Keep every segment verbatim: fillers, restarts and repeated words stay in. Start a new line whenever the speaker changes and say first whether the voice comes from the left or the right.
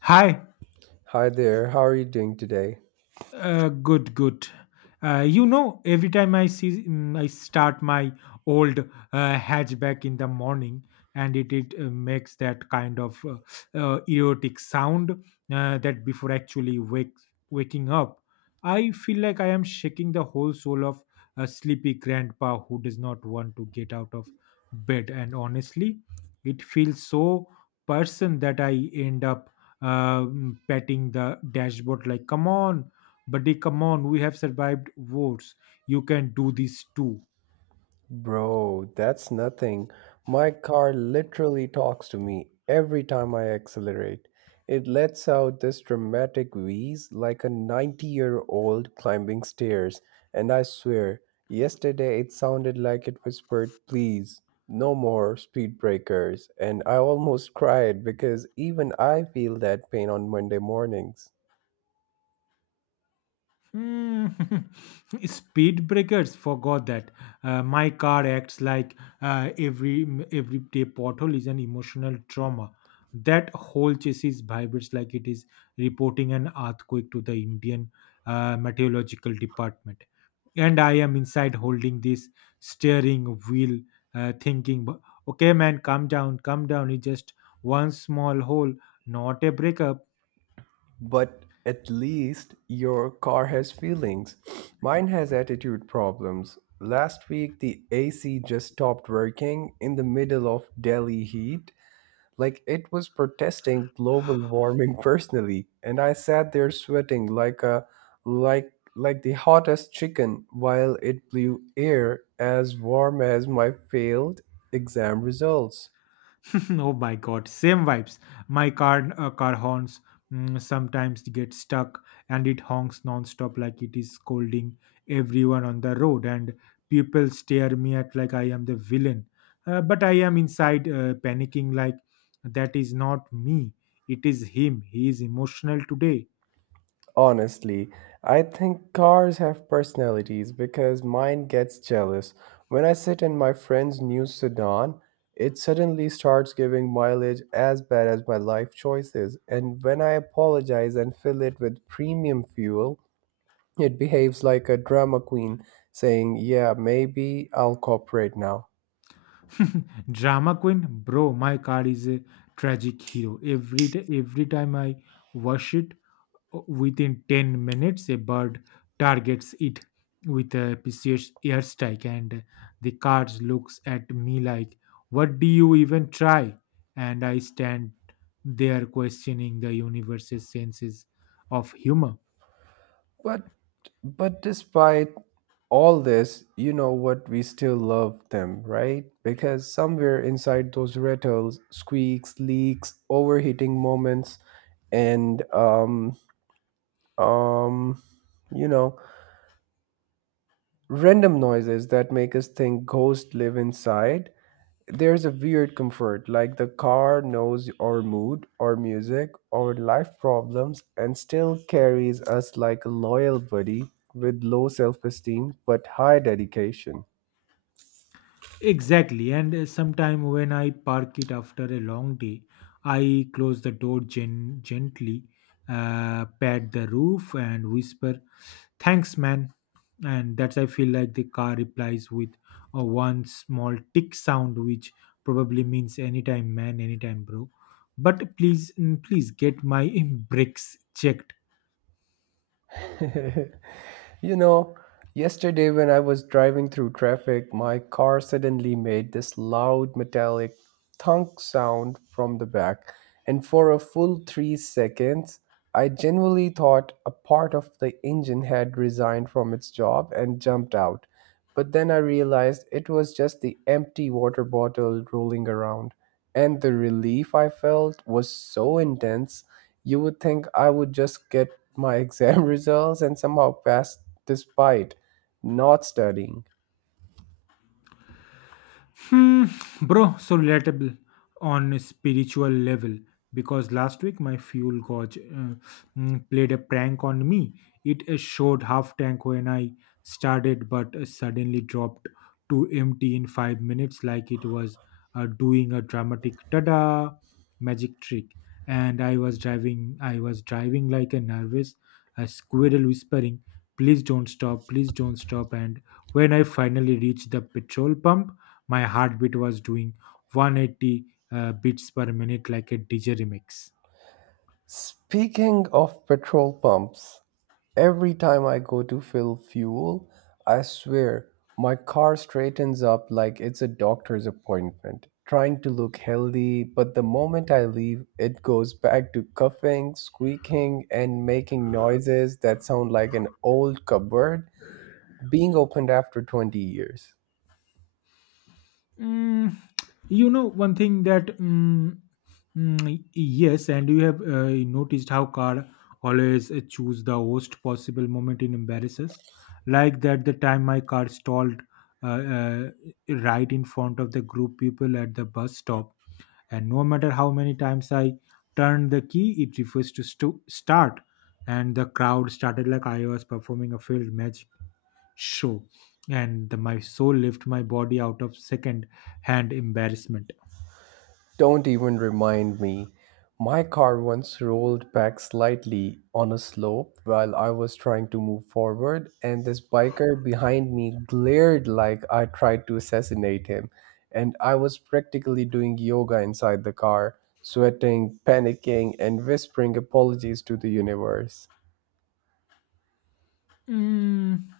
left: Hi.
right: Hi there, how are you doing today?
left: Uh, good, good. Uh, you know, every time I see, mm, I start my old uh, hatchback in the morning, and it it uh, makes that kind of uh, uh, erotic sound uh, that before actually wake waking up, I feel like I am shaking the whole soul of a sleepy grandpa who does not want to get out of bed. And honestly, it feels so person that I end up uh, mm, patting the dashboard like, "Come on, buddy, come on, we have survived wars, you can do this too."
right: Bro, that's nothing. My car literally talks to me every time I accelerate. It lets out this dramatic wheeze like a ninety year old climbing stairs, and I swear, yesterday it sounded like it whispered, Please, no more speed breakers, and I almost cried because even I feel that pain on Monday mornings.
left: Hmm. Speed breakers forgot that. Uh, my car acts like uh, every every day pothole is an emotional trauma. That whole chassis vibrates like it is reporting an earthquake to the Indian uh, meteorological department. And I am inside holding this steering wheel, uh, thinking, "Bu- "Okay, man, calm down, calm down. It's just one small hole, not a breakup."
right: But at least your car has feelings. Mine has attitude problems. Last week, the A C just stopped working in the middle of Delhi heat, like it was protesting global warming personally. And I sat there sweating like a like like the hottest chicken while it blew air as warm as my failed exam results.
left: Oh my God, same vibes. My car uh, car horns mm, sometimes get stuck, and it honks non-stop like it is scolding everyone on the road, and people stare me at like I am the villain. Uh, but I am inside uh, panicking like, that is not me, it is him, he is emotional today.
right: Honestly, I think cars have personalities because mine gets jealous. When I sit in my friend's new sedan, it suddenly starts giving mileage as bad as my life choices. And when I apologize and fill it with premium fuel, it behaves like a drama queen saying, Yeah, maybe I'll cooperate now.
left: Drama queen. Bro, my car is a tragic hero. Every day, every time I wash it, within ten minutes, a bird targets it with a precious airstrike, and the card looks at me like, what do you even try? And I stand there questioning the universe's senses of humor.
right: But but despite all this, you know what we still love them, right? Because somewhere inside those rattles, squeaks, leaks, overheating moments, and um um you know random noises that make us think ghosts live inside there's a weird comfort, like the car knows our mood, our music, our life problems, and still carries us like a loyal buddy with low self esteem but high dedication.
left: Exactly, and uh, sometime when I park it after a long day, I close the door gen- gently, uh, pat the roof, and whisper, "Thanks, man." And that's, I feel like the car replies with a one small tick sound which probably means, anytime man, anytime bro, but please, mm, please get my brakes checked.
right: You know, yesterday when I was driving through traffic, my car suddenly made this loud metallic thunk sound from the back, and for a full three seconds, I genuinely thought a part of the engine had resigned from its job and jumped out. But then I realized it was just the empty water bottle rolling around, and the relief I felt was so intense you would think I would just get my exam results and somehow pass despite not studying.
left: Hmm, bro, so relatable on a spiritual level, because last week my fuel gauge uh, mm, played a prank on me. It uh, showed half tank when I started, but uh, suddenly dropped to empty in five minutes, like it was uh, doing a dramatic tada magic trick. And I was driving, I was driving like a nervous, a squirrel, whispering, "Please don't stop! Please don't stop!" And when I finally reached the petrol pump, my heartbeat was doing one eighty uh, beats per minute like a D J remix.
right: Speaking of petrol pumps, every time I go to fill fuel, I swear my car straightens up like it's a doctor's appointment, trying to look healthy, but the moment I leave, it goes back to coughing, squeaking, and making noises that sound like an old cupboard being opened after twenty years.
left: Mm, you know one thing that mm, mm, yes, and you have uh, noticed how car always uh, choose the worst possible moment in embarrasses, like that the time my car stalled uh, uh, right in front of the group people at the bus stop, and no matter how many times I turned the key, it refused to stu- start, and the crowd started like I was performing a field magic show, and the, my soul left my body out of second hand embarrassment.
right: Don't even remind me. My car once rolled back slightly on a slope while I was trying to move forward, and this biker behind me glared like I tried to assassinate him. And I was practically doing yoga inside the car, sweating, panicking, and whispering apologies to the universe.
left: Mm,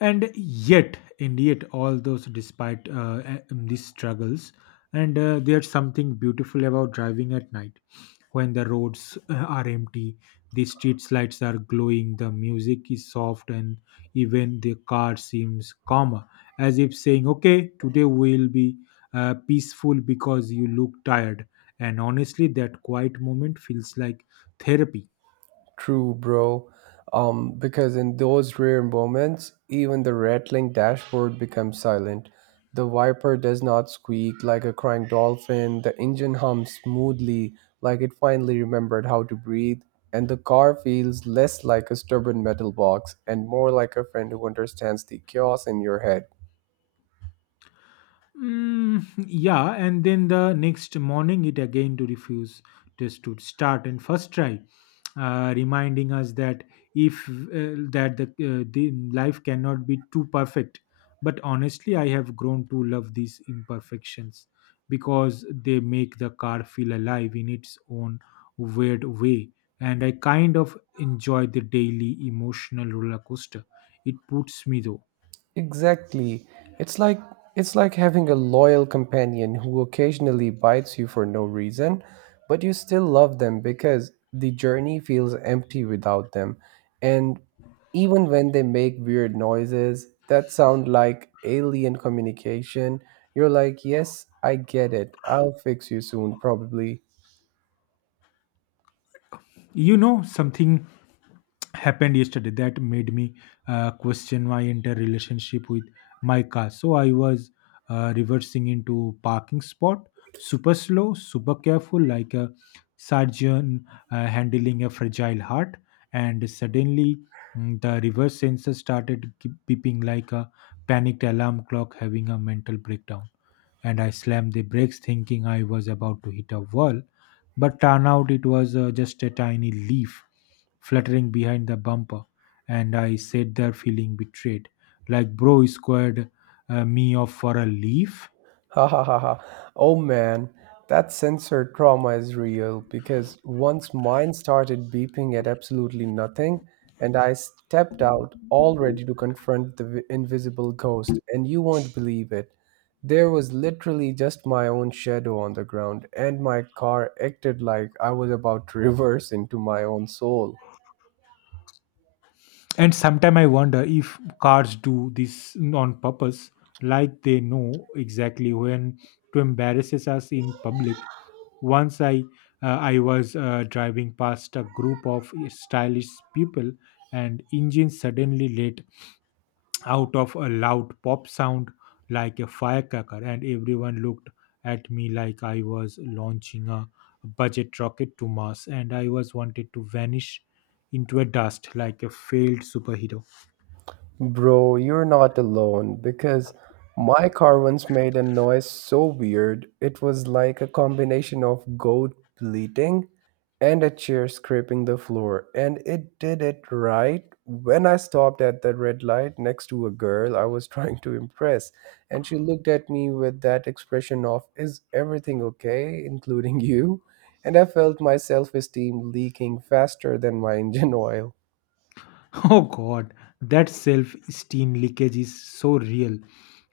left: and yet and yet all those despite uh, a- um, these struggles, and uh, there's something beautiful about driving at night when the roads uh, are empty, the street lights are glowing, the music is soft, and even the car seems calmer, as if saying, okay, today will be uh, peaceful because you look tired. And honestly, that quiet moment feels like therapy.
right: True, bro. Um, because in those rare moments, even the rattling dashboard becomes silent. The wiper does not squeak like a crying dolphin. The engine hums smoothly, like it finally remembered how to breathe. And the car feels less like a stubborn metal box and more like a friend who understands the chaos in your head.
left: Mm, yeah, and then the next morning it again to refuse test to start and first try, uh, reminding us that if uh, that the, uh, the life cannot be too perfect. But honestly, I have grown to love these imperfections because they make the car feel alive in its own weird way, and I kind of enjoy the daily emotional roller coaster it puts me through.
right: Exactly. It's like it's like having a loyal companion who occasionally bites you for no reason, but you still love them because the journey feels empty without them. And even when they make weird noises that sound like alien communication, you're like, "Yes, I get it. I'll fix you soon, probably."
left: You know something happened yesterday that made me uh, question my entire relationship with my car. So I was uh, reversing into parking spot, super slow, super careful, like a surgeon uh, handling a fragile heart, and suddenly, mm, the reverse sensor started gi- beeping like a panicked alarm clock having a mental breakdown, and I slammed the brakes thinking I was about to hit a wall. But turned out it was uh, just a tiny leaf fluttering behind the bumper, and I sat there feeling betrayed. Like, bro, you squared uh, me off for a leaf.
right: Ha ha ha ha. Oh man, that sensor trauma is real because once mine started beeping at absolutely nothing, and I stepped out all ready to confront the vi- invisible ghost, and you won't believe it. There was literally just my own shadow on the ground, and my car acted like I was about to reverse into my own soul.
left: And sometimes I wonder if cars do this on purpose, like they know exactly when to embarrasses us in public. Once I uh, I was uh, driving past a group of stylish people, and engine suddenly let out of a loud pop sound like a firecracker, and everyone looked at me like I was launching a budget rocket to Mars, and I was wanted to vanish into a dust like a failed superhero.
right: Bro, you're not alone because my car once made a noise so weird. It was like a combination of goat bleating and a chair scraping the floor. And it did it right when I stopped at the red light next to a girl I was trying to impress. And she looked at me with that expression of, Is everything okay, including you? And I felt my self esteem leaking faster than my engine oil.
left: Oh God, that self-esteem leakage is so real,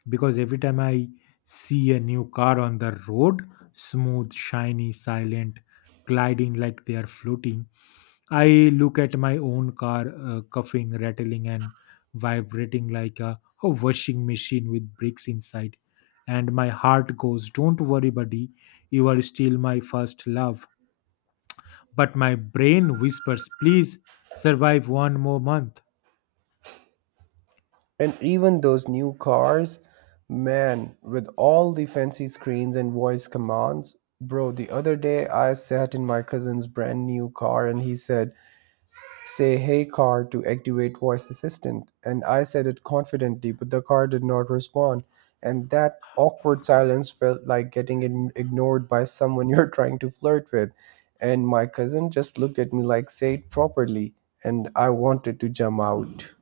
left: because every time I see a new car on the road, smooth, shiny, silent, gliding like they are floating, I look at my own car uh, cuffing, rattling, and vibrating like a, a washing machine with bricks inside, and my heart goes, "Don't worry, buddy, you are still my first love." But my brain whispers, "Please survive one more month."
right: And even those new cars, man, with all the fancy screens and voice commands. Bro, the other day I sat in my cousin's brand new car and he said, Say hey car to activate voice assistant. And I said it confidently, but the car did not respond. And that awkward silence felt like getting ign- ignored by someone you're trying to flirt with. And my cousin just looked at me like, Say it properly. And I wanted to jump out.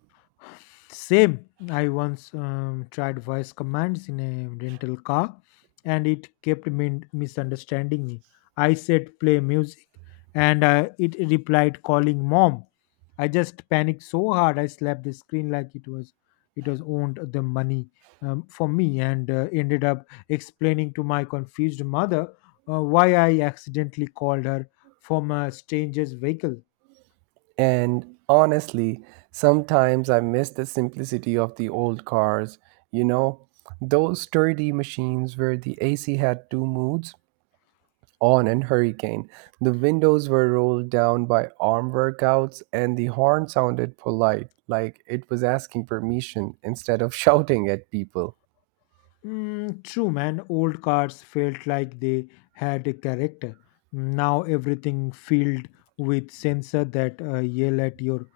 left: Same. I once um, tried voice commands in a rental car, and it kept min- misunderstanding me. I said play music, and uh, it replied calling mom. I just panicked so hard I slapped the screen like it was it was owned the money um, for me, and uh, ended up explaining to my confused mother uh, why I accidentally called her from a stranger's vehicle.
right: And honestly, sometimes I miss the simplicity of the old cars. You know, those sturdy machines where the A C had two moods on and hurricane. The windows were rolled down by arm workouts, and the horn sounded polite, like it was asking permission instead of shouting at people.
left: Mm, true, man. Old cars felt like they had a character. Now everything filled with sensor that uh, yell at your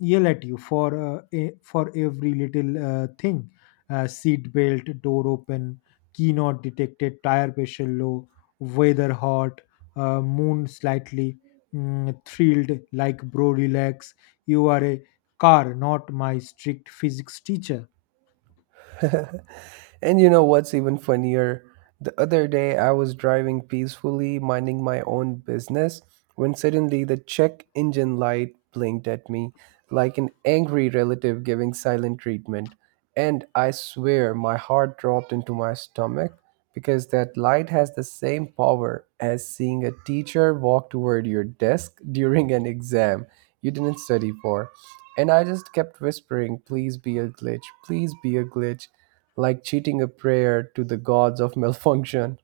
left: yell at you for uh, e- for every little uh, thing. Uh, seat belt, door open, key not detected, tire pressure low, weather hot, uh, moon slightly mm, thrilled. Like bro, relax. You are a car, not my strict physics teacher.
right: And you know what's even funnier? The other day I was driving peacefully, minding my own business, when suddenly the check engine light blinked at me like an angry relative giving silent treatment. And I swear my heart dropped into my stomach because that light has the same power as seeing a teacher walk toward your desk during an exam you didn't study for. And I just kept whispering, please be a glitch, please be a glitch like cheating a prayer to the gods of malfunction.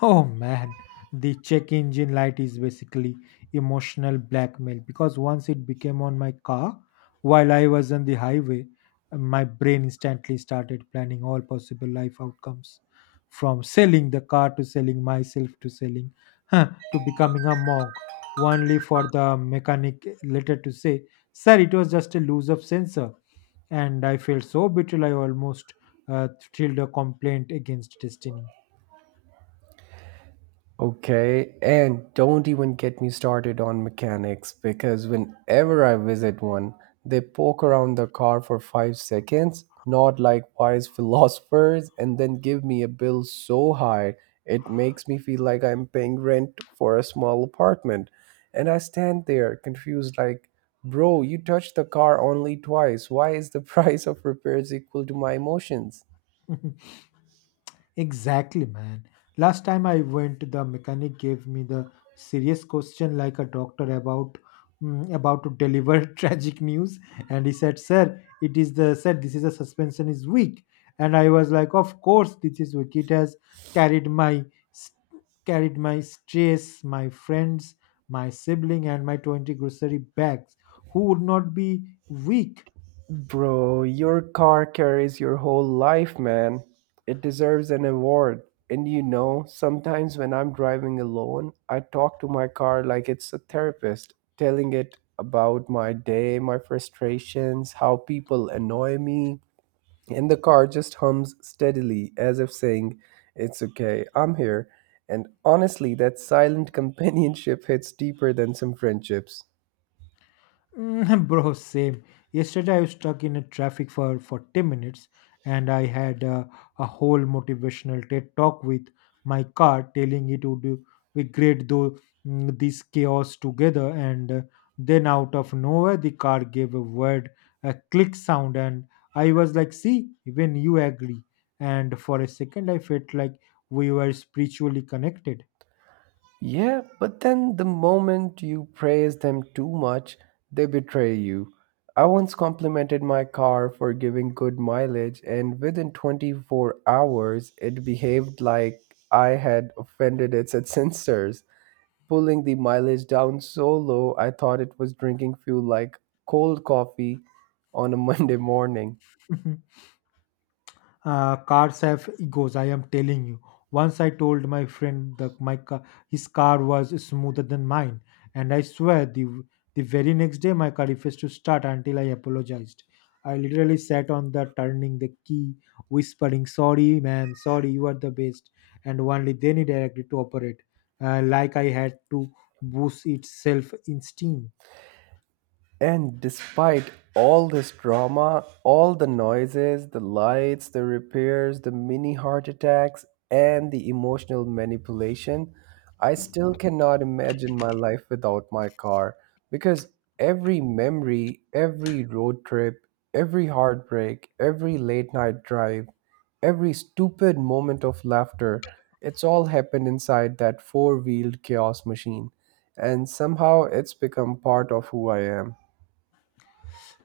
left: Oh man, the check engine light is basically emotional blackmail, because once it became on my car while I was on the highway, my brain instantly started planning all possible life outcomes, from selling the car to selling myself to selling huh, to becoming a monk, only for the mechanic later to say, "Sir, it was just a loose of sensor." And I felt so betrayal, I almost uh, filed a complaint against destiny.
right: Okay, and don't even get me started on mechanics because whenever I visit one, they poke around the car for five seconds, nod like wise philosophers, and then give me a bill so high it makes me feel like I'm paying rent for a small apartment. And I stand there confused, like, bro, you touched the car only twice. Why is the price of repairs equal to my emotions?
left: Exactly, man. Last time I went, the mechanic gave me the serious question like a doctor about mm, about to deliver tragic news, and he said, "Sir, it is the said this is a suspension is weak," and I was like, "Of course, this is weak. It has carried my s- carried my stress, my friends, my sibling, and my twenty grocery bags. Who would not be weak?"
right: Bro, your car carries your whole life, man. It deserves an award. And you know, sometimes when I'm driving alone, I talk to my car like it's a therapist, telling it about my day, my frustrations, how people annoy me. And the car just hums steadily, as if saying, It's okay, I'm here. And honestly, that silent companionship hits deeper than some friendships.
left: Mm, Bro, same. Yesterday I was stuck in a traffic for forty minutes, and I had uh, a whole motivational TED talk with my car telling it would do- be great though, mm, this chaos together, and uh, then out of nowhere the car gave a weird, a click sound, and I was like, see, even you agree. And for a second I felt like we were spiritually connected.
right: Yeah, but then the moment you praise them too much, they betray you. I once complimented my car for giving good mileage, and within twenty-four hours, it behaved like I had offended its sensors, pulling the mileage down so low I thought it was drinking fuel like cold coffee on a Monday morning.
left: Uh, cars have egos, I am telling you. Once I told my friend that my car, his car was smoother than mine, and I swear the the very next day my car refused to start until I apologized. I literally sat on the turning the key, whispering, sorry man, sorry, you are the best. And only then it directed to operate, uh, like I had to boost its self esteem.
right: And despite all this drama, all the noises, the lights, the repairs, the mini heart attacks, and the emotional manipulation, I still cannot imagine my life without my car because every memory, every road trip, every heartbreak, every late night drive, every stupid moment of laughter, it's all happened inside that four wheeled chaos machine. And somehow it's become part of who I am.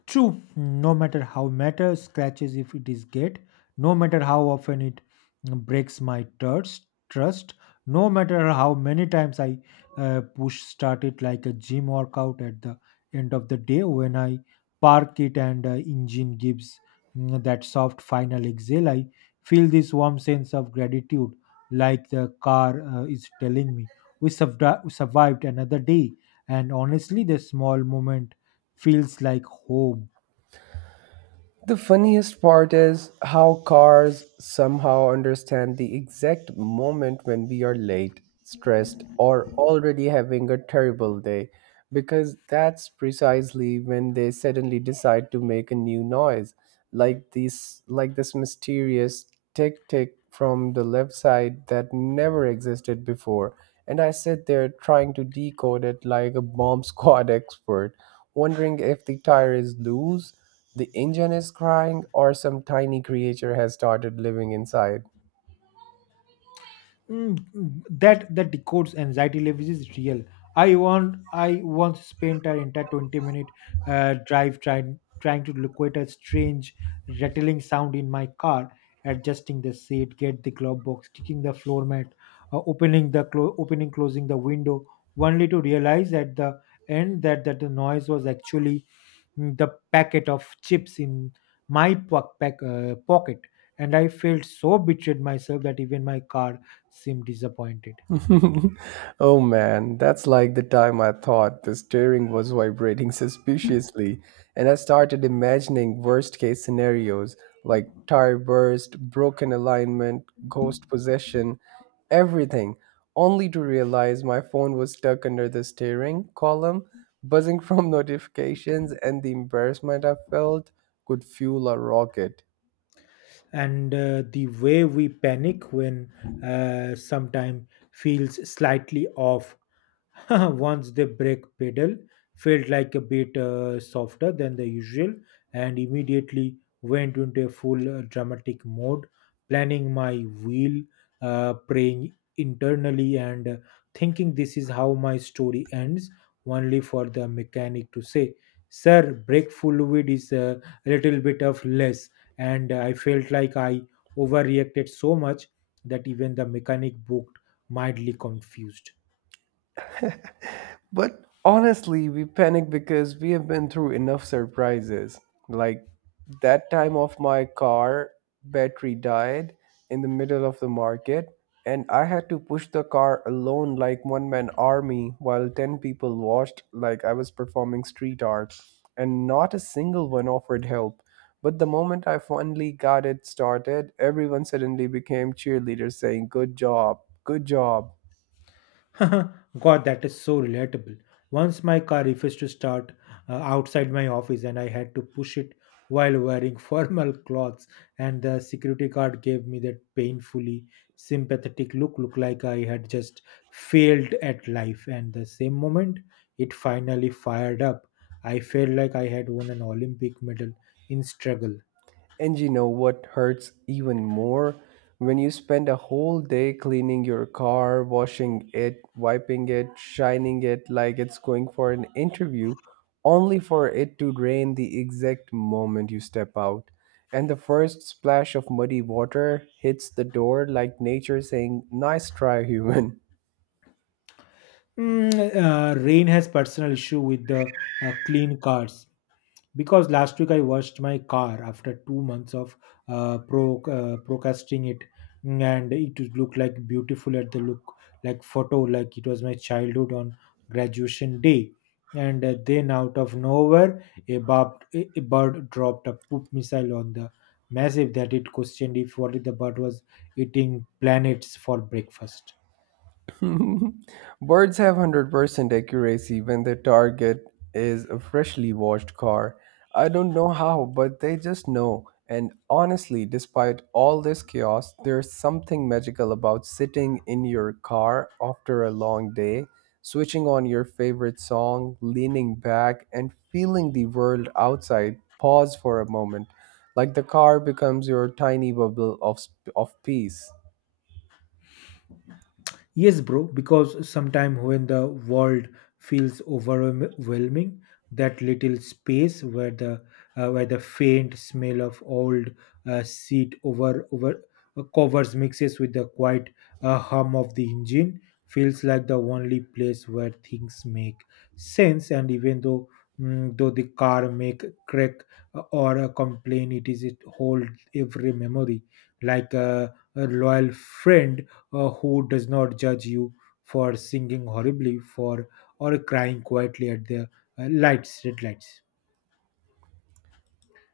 left: True, no matter how matter scratches if it is get, no matter how often it breaks my trust, trust, no matter how many times I uh, push start it like a gym workout, at the end of the day when I park it and uh, engine gives mm, that soft final exhale, I feel this warm sense of gratitude, like the car uh, is telling me we survived. Survived another day. And honestly, the small moment feels like home.
right: The funniest part is how cars somehow understand the exact moment when we are late, stressed, or already having a terrible day, because that's precisely when they suddenly decide to make a new noise, like this like this mysterious tick tick from the left side that never existed before. And I sit there trying to decode it like a bomb squad expert, wondering if the tire is loose the engine is crying, or some tiny creature has started living inside.
left: Mm, that that decodes anxiety levels is real. I want I once spent an entire twenty minute uh, drive trying trying to locate a strange rattling sound in my car, adjusting the seat, get the glove box, kicking the floor mat, uh, opening the clo- opening closing the window, only to realize at the end that that the noise was actually mm, the packet of chips in my po- pack, uh, pocket, and I felt so betrayed myself that even my car seemed disappointed.
right: Oh man, that's like the time I thought the steering was vibrating suspiciously, and I started imagining worst case scenarios like tire burst, broken alignment, ghost possession, everything, only to realize my phone was stuck under the steering column, buzzing from notifications, and the embarrassment I felt could fuel a rocket.
left: And uh, The way we panic when uh, sometime feels slightly off. Once the brake pedal felt like a bit uh, softer than the usual, and immediately went into a full uh, dramatic mode, planning my wheel, uh, praying internally, and uh, thinking this is how my story ends, only for the mechanic to say, "Sir, brake fluid is uh, a little bit of less." And I felt like I overreacted so much that even the mechanic booked mildly confused.
right: But honestly, we panic because we have been through enough surprises. Like that time of my car battery died in the middle of the market and I had to push the car alone like one man army while ten people watched like I was performing street art and not a single one offered help. But the moment I finally got it started, everyone suddenly became cheerleaders saying, Good job, good job.
left: God, that is so relatable. Once my car refused to start uh, outside my office, and I had to push it while wearing formal clothes, and the security guard gave me that painfully sympathetic look, look like I had just failed at life. And the same moment it finally fired up, I felt like I had won an Olympic medal in struggle.
right: And you know what hurts even more? When you spend a whole day cleaning your car, washing it, wiping it, shining it like it's going for an interview, only for it to rain the exact moment you step out. And the first splash of muddy water hits the door like nature saying, Nice try, human.
left: Mm, uh, Rain has personal issue with the uh, clean cars, because last week I washed my car after two months of uh, pro uh, procrastinating it. Mm, and it would look like beautiful at the look, like photo, like it was my childhood on graduation day. And uh, then out of nowhere, a, bird a bird dropped a poop missile on the massive that it questioned if what if the bird was eating planets for breakfast.
right: Birds have one hundred percent accuracy when their target is a freshly washed car. I don't know how, but they just know. And honestly, despite all this chaos, there's something magical about sitting in your car after a long day, switching on your favorite song, leaning back, and feeling the world outside pause for a moment. Like the car becomes your tiny bubble of, sp- of peace.
left: Yes, bro, because sometimes when the world feels overwhelming, that little space where the uh, where the faint smell of old uh, seat over over uh, covers mixes with the quiet uh, hum of the engine feels like the only place where things make sense. And even though mm, though the car make crack uh, or a complaint, it is it hold every memory like a, a loyal friend uh, who does not judge you for singing horribly for or crying quietly at the uh, lights red lights.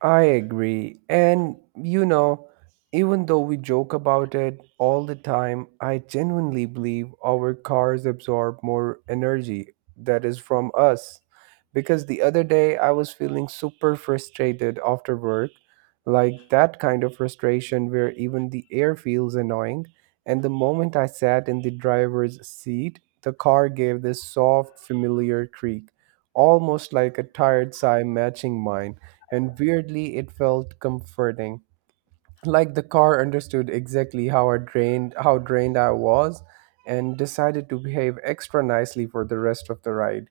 right: I agree. And, you know, even though we joke about it all the time, I genuinely believe our cars absorb more energy that is from us. Because the other day I was feeling super frustrated after work, like that kind of frustration where even the air feels annoying. And the moment I sat in the driver's seat, the car gave this soft, familiar creak, almost like a tired sigh matching mine, and weirdly it felt comforting, like the car understood exactly how I drained how drained I was and decided to behave extra nicely for the rest of the ride.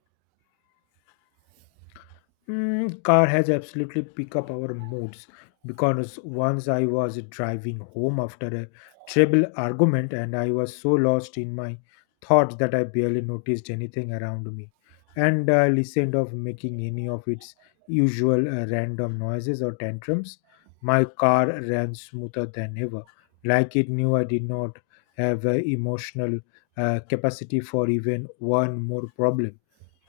left: Mm, car has absolutely picked up our moods, because once I was driving home after a terrible argument, and I was so lost in my thoughts that I barely noticed anything around me, and uh, listened of making any of its usual uh, random noises or tantrums. My car ran smoother than ever, like it knew I did not have uh, emotional uh, capacity for even one more problem,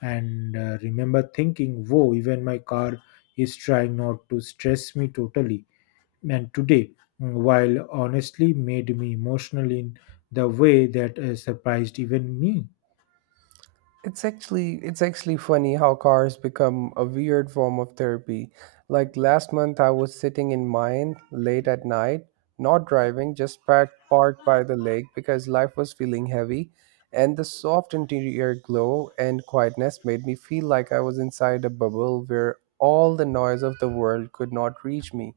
left: and uh, remember thinking, whoa, even my car is trying not to stress me totally. And today, mm, while honestly made me emotional in the way that uh, surprised even me.
right: It's actually it's actually funny how cars become a weird form of therapy. Like last month I was sitting in mine late at night, not driving, just packed parked by the lake because life was feeling heavy, and the soft interior glow and quietness made me feel like I was inside a bubble where all the noise of the world could not reach me.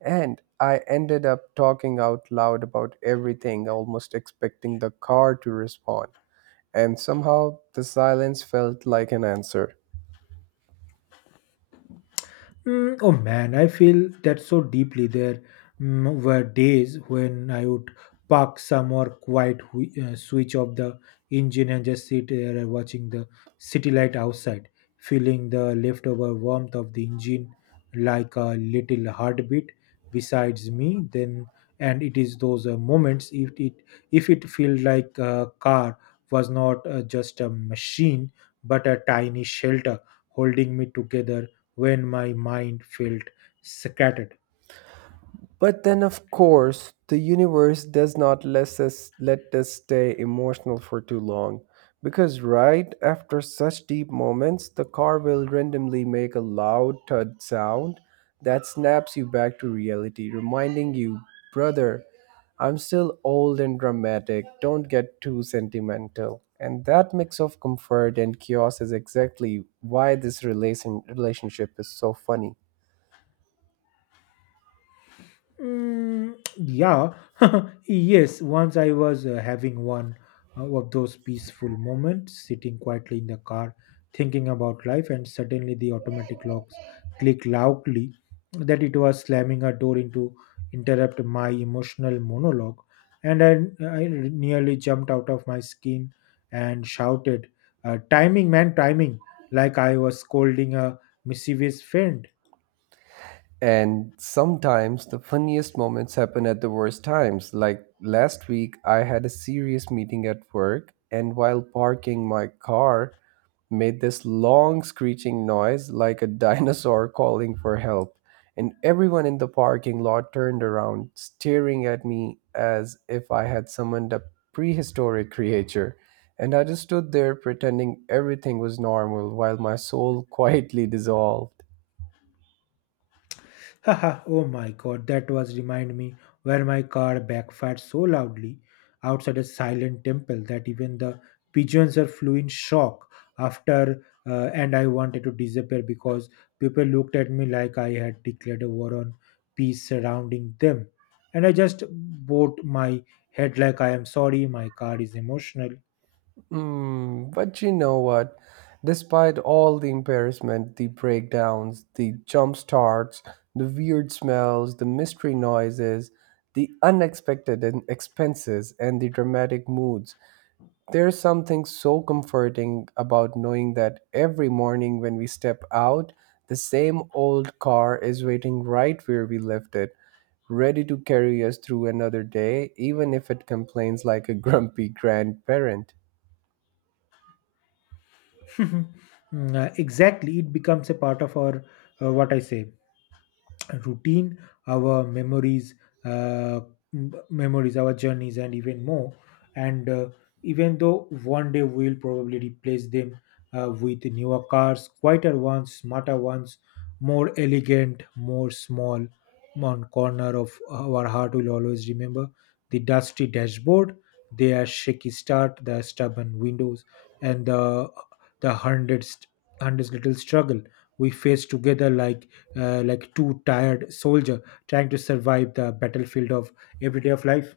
right: And I ended up talking out loud about everything, almost expecting the car to respond, and somehow the silence felt like an answer.
left: Mm, oh man, I feel that so deeply. There mm, were days when I would park somewhere quiet, whi- uh, switch off the engine, and just sit there watching the city light outside, feeling the leftover warmth of the engine like a little heartbeat besides me. Then, and it is those uh, moments if it if it feels like a car was not uh, just a machine but a tiny shelter holding me together when my mind felt scattered.
right: But then, of course, the universe does not let us, let us stay emotional for too long. Because right after such deep moments, the car will randomly make a loud thud sound that snaps you back to reality, reminding you, brother, I'm still old and dramatic, don't get too sentimental. And that mix of comfort and chaos is exactly why this relation, relationship is so funny.
left: Mm, yeah, yes. Once I was uh, having one uh, of those peaceful moments, sitting quietly in the car, thinking about life, and suddenly the automatic locks click loudly that it was slamming a door into interrupt my emotional monologue, and I, I nearly jumped out of my skin and shouted, uh, "Timing, man, timing!" Like I was scolding a mischievous friend.
right: And sometimes the funniest moments happen at the worst times. Like last week, I had a serious meeting at work, and while parking my car, made this long screeching noise like a dinosaur calling for help. And everyone in the parking lot turned around, staring at me as if I had summoned a prehistoric creature. And I just stood there pretending everything was normal while my soul quietly dissolved.
left: Haha, oh my god, that was remind me where my car backfired so loudly outside a silent temple that even the pigeons are flew in shock after uh, and I wanted to disappear because people looked at me like I had declared a war on peace surrounding them. And I just bowed my head like I am sorry, my car is emotional.
right: Mm, but you know what? Despite all the embarrassment, the breakdowns, the jump starts, the weird smells, the mystery noises, the unexpected in- expenses, and the dramatic moods, there's something so comforting about knowing that every morning when we step out, the same old car is waiting right where we left it, ready to carry us through another day, even if it complains like a grumpy grandparent.
left: Mm, uh, exactly, it becomes a part of our uh, what I say, routine, our memories, uh, m- memories, our journeys, and even more. And uh, even though one day we'll probably replace them uh, with newer cars, quieter ones, smarter ones, more elegant, more small, one corner of our heart will always remember the dusty dashboard, their shaky start, the stubborn windows, and the the hundreds hundreds little struggle we face together like uh, like too tired soldier trying to survive the battlefield of everyday of life.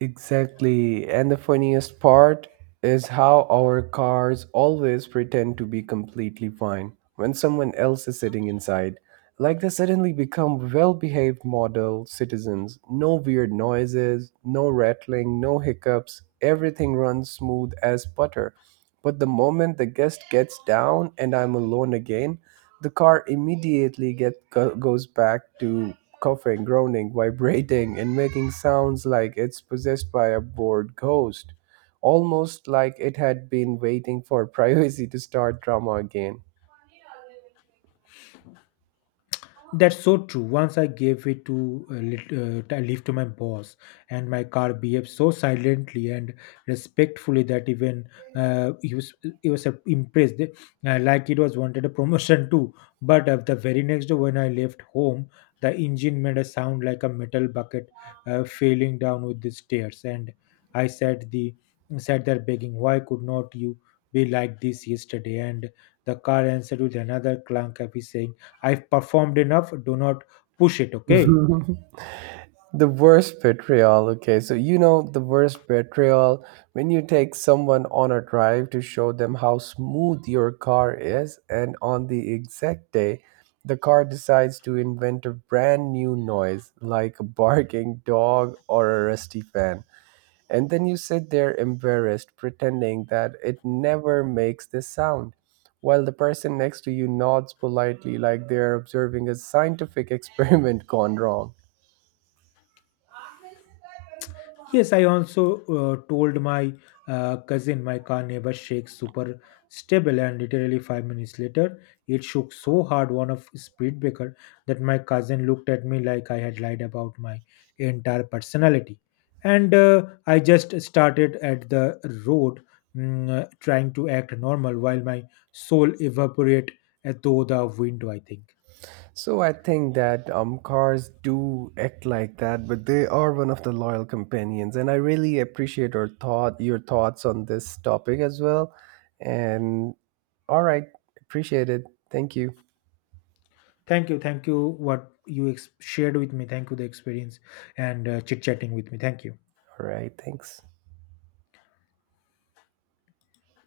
right: Exactly. And the funniest part is how our cars always pretend to be completely fine when someone else is sitting inside. Like they suddenly become well behaved model citizens. No weird noises, no rattling, no hiccups. Everything runs smooth as butter. But the moment the guest gets down and I'm alone again, the car immediately get, go, goes back to coughing, groaning, vibrating, and making sounds like it's possessed by a bored ghost, almost like it had been waiting for privacy to start drama again.
left: That's so true. Once I gave it to a lit- uh, t- a lift to my boss, and my car behaved so silently and respectfully that even uh, he was he was uh, impressed, uh, like it was wanted a promotion too. But uh, the very next day when I left home, the engine made a sound like a metal bucket uh, falling down with the stairs, and I said the sat there begging, "Why could not you be like this yesterday?" And the car answered with another clunk, happy saying, "I've performed enough. Do not push it, okay?"
right: The worst betrayal. Okay, so you know the worst betrayal when you take someone on a drive to show them how smooth your car is, and on the exact day, the car decides to invent a brand new noise like a barking dog or a rusty fan. And then you sit there embarrassed, pretending that it never makes this sound, while the person next to you nods politely like they're observing a scientific experiment gone wrong.
left: Yes, I also uh, told my uh, cousin my car never shakes, super stable, and literally five minutes later, it shook so hard one of speed breaker that my cousin looked at me like I had lied about my entire personality. And uh, I just started at the road, mm, uh, trying to act normal while my soul evaporate uh, through the window, I think.
right: So I think that um cars do act like that, but they are one of the loyal companions, and I really appreciate your thought, your thoughts on this topic as well. And all right, appreciate it. Thank you.
left: Thank you. Thank you. What you ex- shared with me. Thank you. The experience and uh, chit chatting with me. Thank you.
right: All right, thanks.